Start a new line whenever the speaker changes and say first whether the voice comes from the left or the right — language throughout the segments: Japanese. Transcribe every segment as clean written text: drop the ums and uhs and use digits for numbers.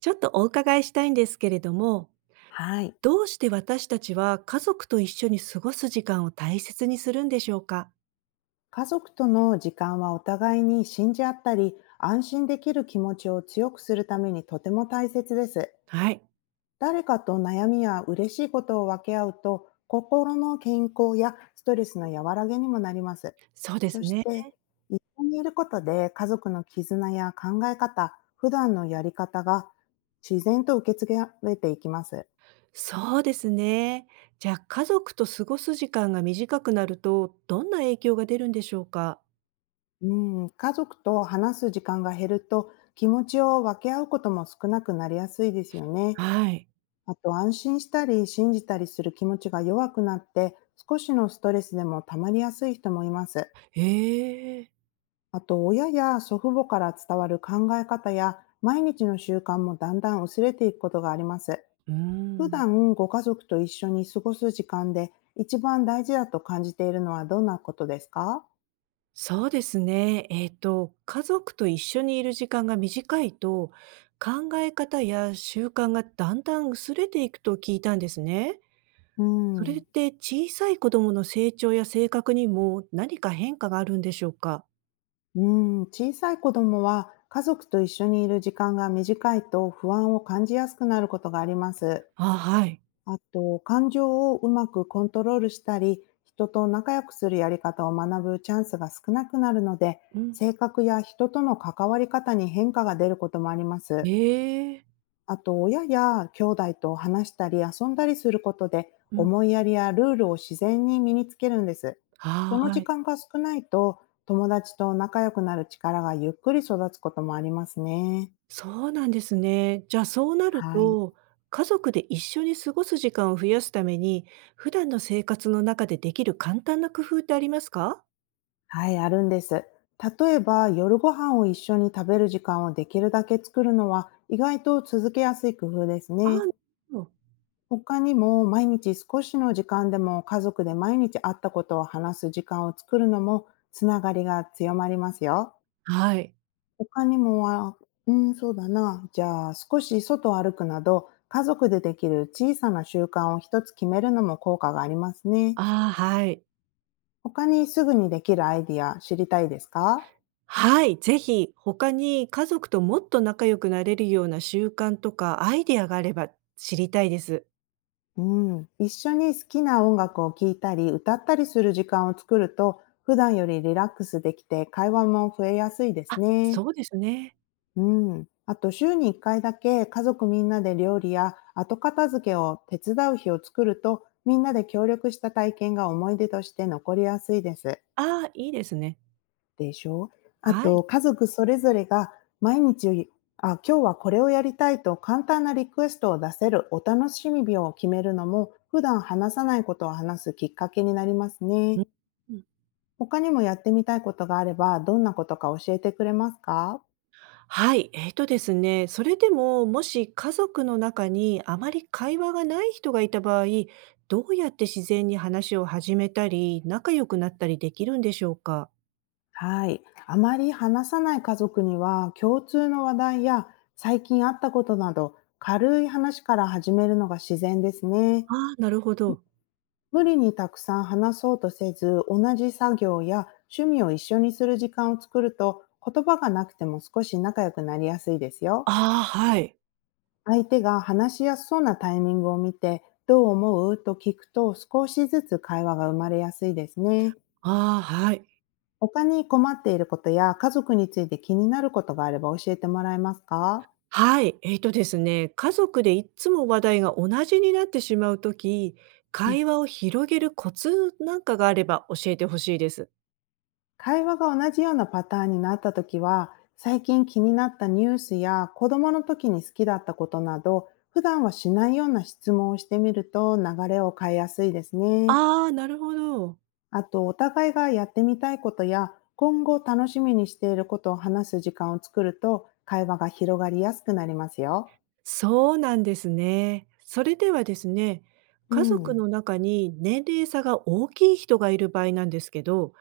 right: ちょっとお伺いしたいんですけれども、
left: はい。
right: どうして私たちは家族と一緒に過ごす時間を大切にするんでしょうか。
left: 家族との時間はお互いに信じ合ったり、安心できる気持ちを強くするためにとても大切です。
right: はい。
left: 誰かと悩みや嬉しいことを分け合うと、心の健康やストレスの和らげにもなります。
right: そうで
left: そ
right: す
left: し
right: ね。
left: て、一緒にいることで家族の絆や考え方、普段のやり方が自然と受け継がれていきます。
right: そうですね。じゃあ家族と過ごす時間が短くなると、どんな影響が出るんでしょうか。
left: うん、家族と話す時間が減ると気持ちを分け合うことも少なくなりやすいですよね。
right: はい。
left: あと、安心したり信じたりする気持ちが弱くなって、少しのストレスでも溜まりやすい人もいます。
right: ええ。
left: あと、親や祖父母から伝わる考え方や毎日の習慣もだんだん薄れていくことがあります。
right: うー
left: 普
right: ん。
left: 段ご家族と一緒に過ごす時間で一番大事だと感じているのはどんなことですか？
right: そうですね。家族と一緒にいる時間が短いと、考え方や習慣がだんだん薄れていくと聞いたんですね。
left: う
right: それっ
left: ん。
right: て小さい子供の成長や性格にも何か変化があるんでしょうか？
left: うん、小さい子供は家族と一緒にいる時間が短いと不安を感じやすくなることがあります。
right: あ、はい。
left: あと、感情をうまくコントロールしたり、人と仲良くするやり方を学ぶチャンスが少なくなるので、
right: うん。
left: 性格や人との関わり方に変化が出ることもあります。
right: ええ。
left: あと、親や兄弟と話したり遊んだりすることで、
right: うん。
left: 思いやりやルールを自然に身につけるんです。そ
right: は
left: の時
right: ーい。
left: 間が少ないと、友達と仲良くなる力がゆっくり育つこともありますね。
right: そうなんですね。じゃあ、そうなる
left: はい。
right: と、家族で一緒に過ごす時間を増やすために、普段の生活の中でできる簡単な工夫ってありますか？
left: はい、あるんです。例えば、夜ご飯を一緒に食べる時間をできるだけ作るのは、意外と続けやすい工夫です
right: ああ、な
left: ね。
right: るほど。
left: 他にも毎日少しの時間でも家族で毎日会ったことを話す時間を作るのも、つながりが強まりますよ。
right: はい。
left: 他にもは、うん、そうだな。じゃあ、少し外を歩くなど家族でできる小さな習慣を一つ決めるのも効果がありますね。
right: ああ、はい。
left: 他にすぐにできるアイディア知りたいですか？
right: はい、ぜひ他に家族ともっと仲良くなれるような習慣とかアイデアがあれば知りたいです。
left: うん。一緒に好きな音楽を聴いたり歌ったりする時間を作ると、普段よりリラックスできて会話も増えやすいです
right: あ、
left: ね。
right: そうですね。
left: うん。あと、週に1回だけ家族みんなで料理や後片付けを手伝う日を作ると、みんなで協力した体験が思い出として残りやすいです。
right: ああ、いいですね。
left: でしょう？あ
right: は
left: と、
right: い。
left: 家族それぞれが毎日、あ、今日はこれをやりたいと簡単なリクエストを出せるお楽しみ日を決めるのも、普段話さないことを話すきっかけになりますね。
right: うん。うん。
left: 他にもやってみたいことがあれば、どんなことか教えてくれますか？
right: はい、えっとですね、それでも、もし家族の中にあまり会話がない人がいた場合、どうやって自然に話を始めたり、仲良くなったりできるんでしょうか？
left: はい。あまり話さない家族には、共通の話題や最近あったことなど、軽い話から始めるのが自然ですね。
right: ああ、なるほど。
left: 無理にたくさん話そうとせず、同じ作業や趣味を一緒にする時間を作ると、言葉がなくても少し仲良くなりやすいですよ。
right: ああ、はい。
left: 相手が話しやすそうなタイミングを見て、どう思うと聞くと少しずつ会話が生まれやすいですね。
right: ああ、はい。
left: 他に困っていることや家族について気になることがあれば、教えてもらえますか？
right: はい、えっとですね、家族でいっつも話題が同じになってしまうとき、
left: うん、
right: 会話を広げるコツなんかがあれば教えてほしいです。
left: 会話が同じようなパターンになったときは、最近気になったニュースや子供の時に好きだったことなど、普段はしないような質問をしてみると流れを変えやすいですね。
right: ああ、なるほど。
left: あと、お互いがやってみたいことや今後楽しみにしていることを話す時間を作ると、会話が広がりやすくなりますよ。
right: そうなんですね。それではですね、
left: う
right: 家族
left: ん。
right: の中に年齢差が大きい人がいる場合なんですけど、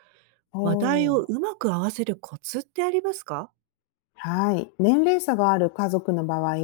left: お
right: 話題を
left: ー。
right: うまく合わせるコツってありますか？
left: はい。年齢差がある家族の場合、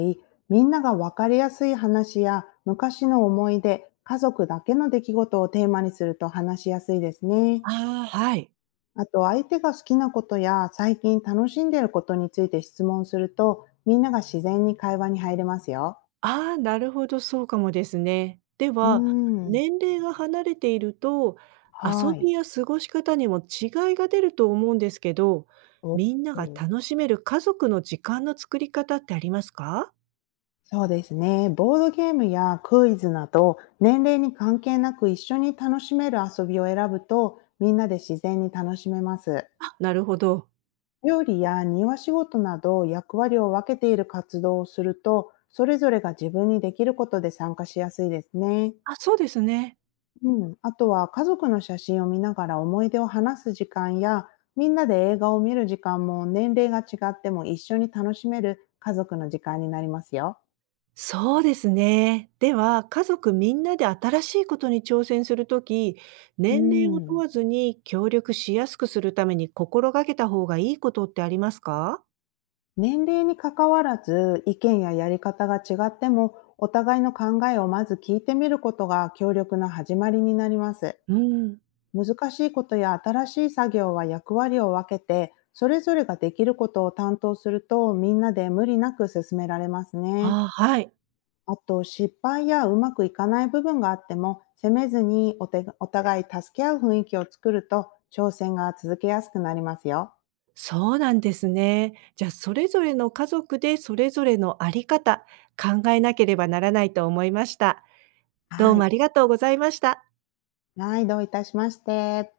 left: みんなが分かりやすい話や昔の思い出、家族だけの出来事をテーマにすると話しやすいですね。
right: ああ。はい。
left: あと、相手が好きなことや最近楽しんでいることについて質問すると、みんなが自然に会話に入れますよ。
right: ああ、なるほど、そうかもですね。で
left: うー
right: は、
left: ん。
right: 年齢が離れていると、
left: は
right: 遊
left: い。
right: びや過ごし方にも違いが出ると思うんですけど、
left: お、
right: みんなが楽しめる家族の時間の作り方ってありますか？
left: そうですね。ボードゲームやクイズなど、年齢に関係なく一緒に楽しめる遊びを選ぶと、みんなで自然に楽しめます。
right: あ、なるほど。
left: 料理や庭仕事など役割を分けている活動をすると、それぞれが自分にできることで参加しやすいですね。
right: あ、そうですね。
left: うん。あとは家族の写真を見ながら思い出を話す時間や、みんなで映画を見る時間も、年齢が違っても一緒に楽しめる家族の時間になりますよ。
right: そうですね。では、家族みんなで新しいことに挑戦するとき、
left: う
right: 年齢を問
left: ん。
right: わずに協力しやすくするために心がけた方がいいことってありますか。
left: 年齢に関わらず意見ややり方が違っても、お互いの考えをまず聞いてみることが協力の始まりになります。
right: うん。
left: 難しいことや新しい作業は役割を分けて、それぞれができることを担当すると、みんなで無理なく進められますね。
right: あ、はい。
left: あと、失敗やうまくいかない部分があっても、責めずにお互い助け合う雰囲気を作ると、挑戦が続けやすくなりますよ。
right: そうなんですね。じゃあ、それぞれの家族でそれぞれのあり方、考えなければならないと思いました。ど
left: は
right: うも
left: い。
right: ありがとうございました。
left: はい、どういたしまして。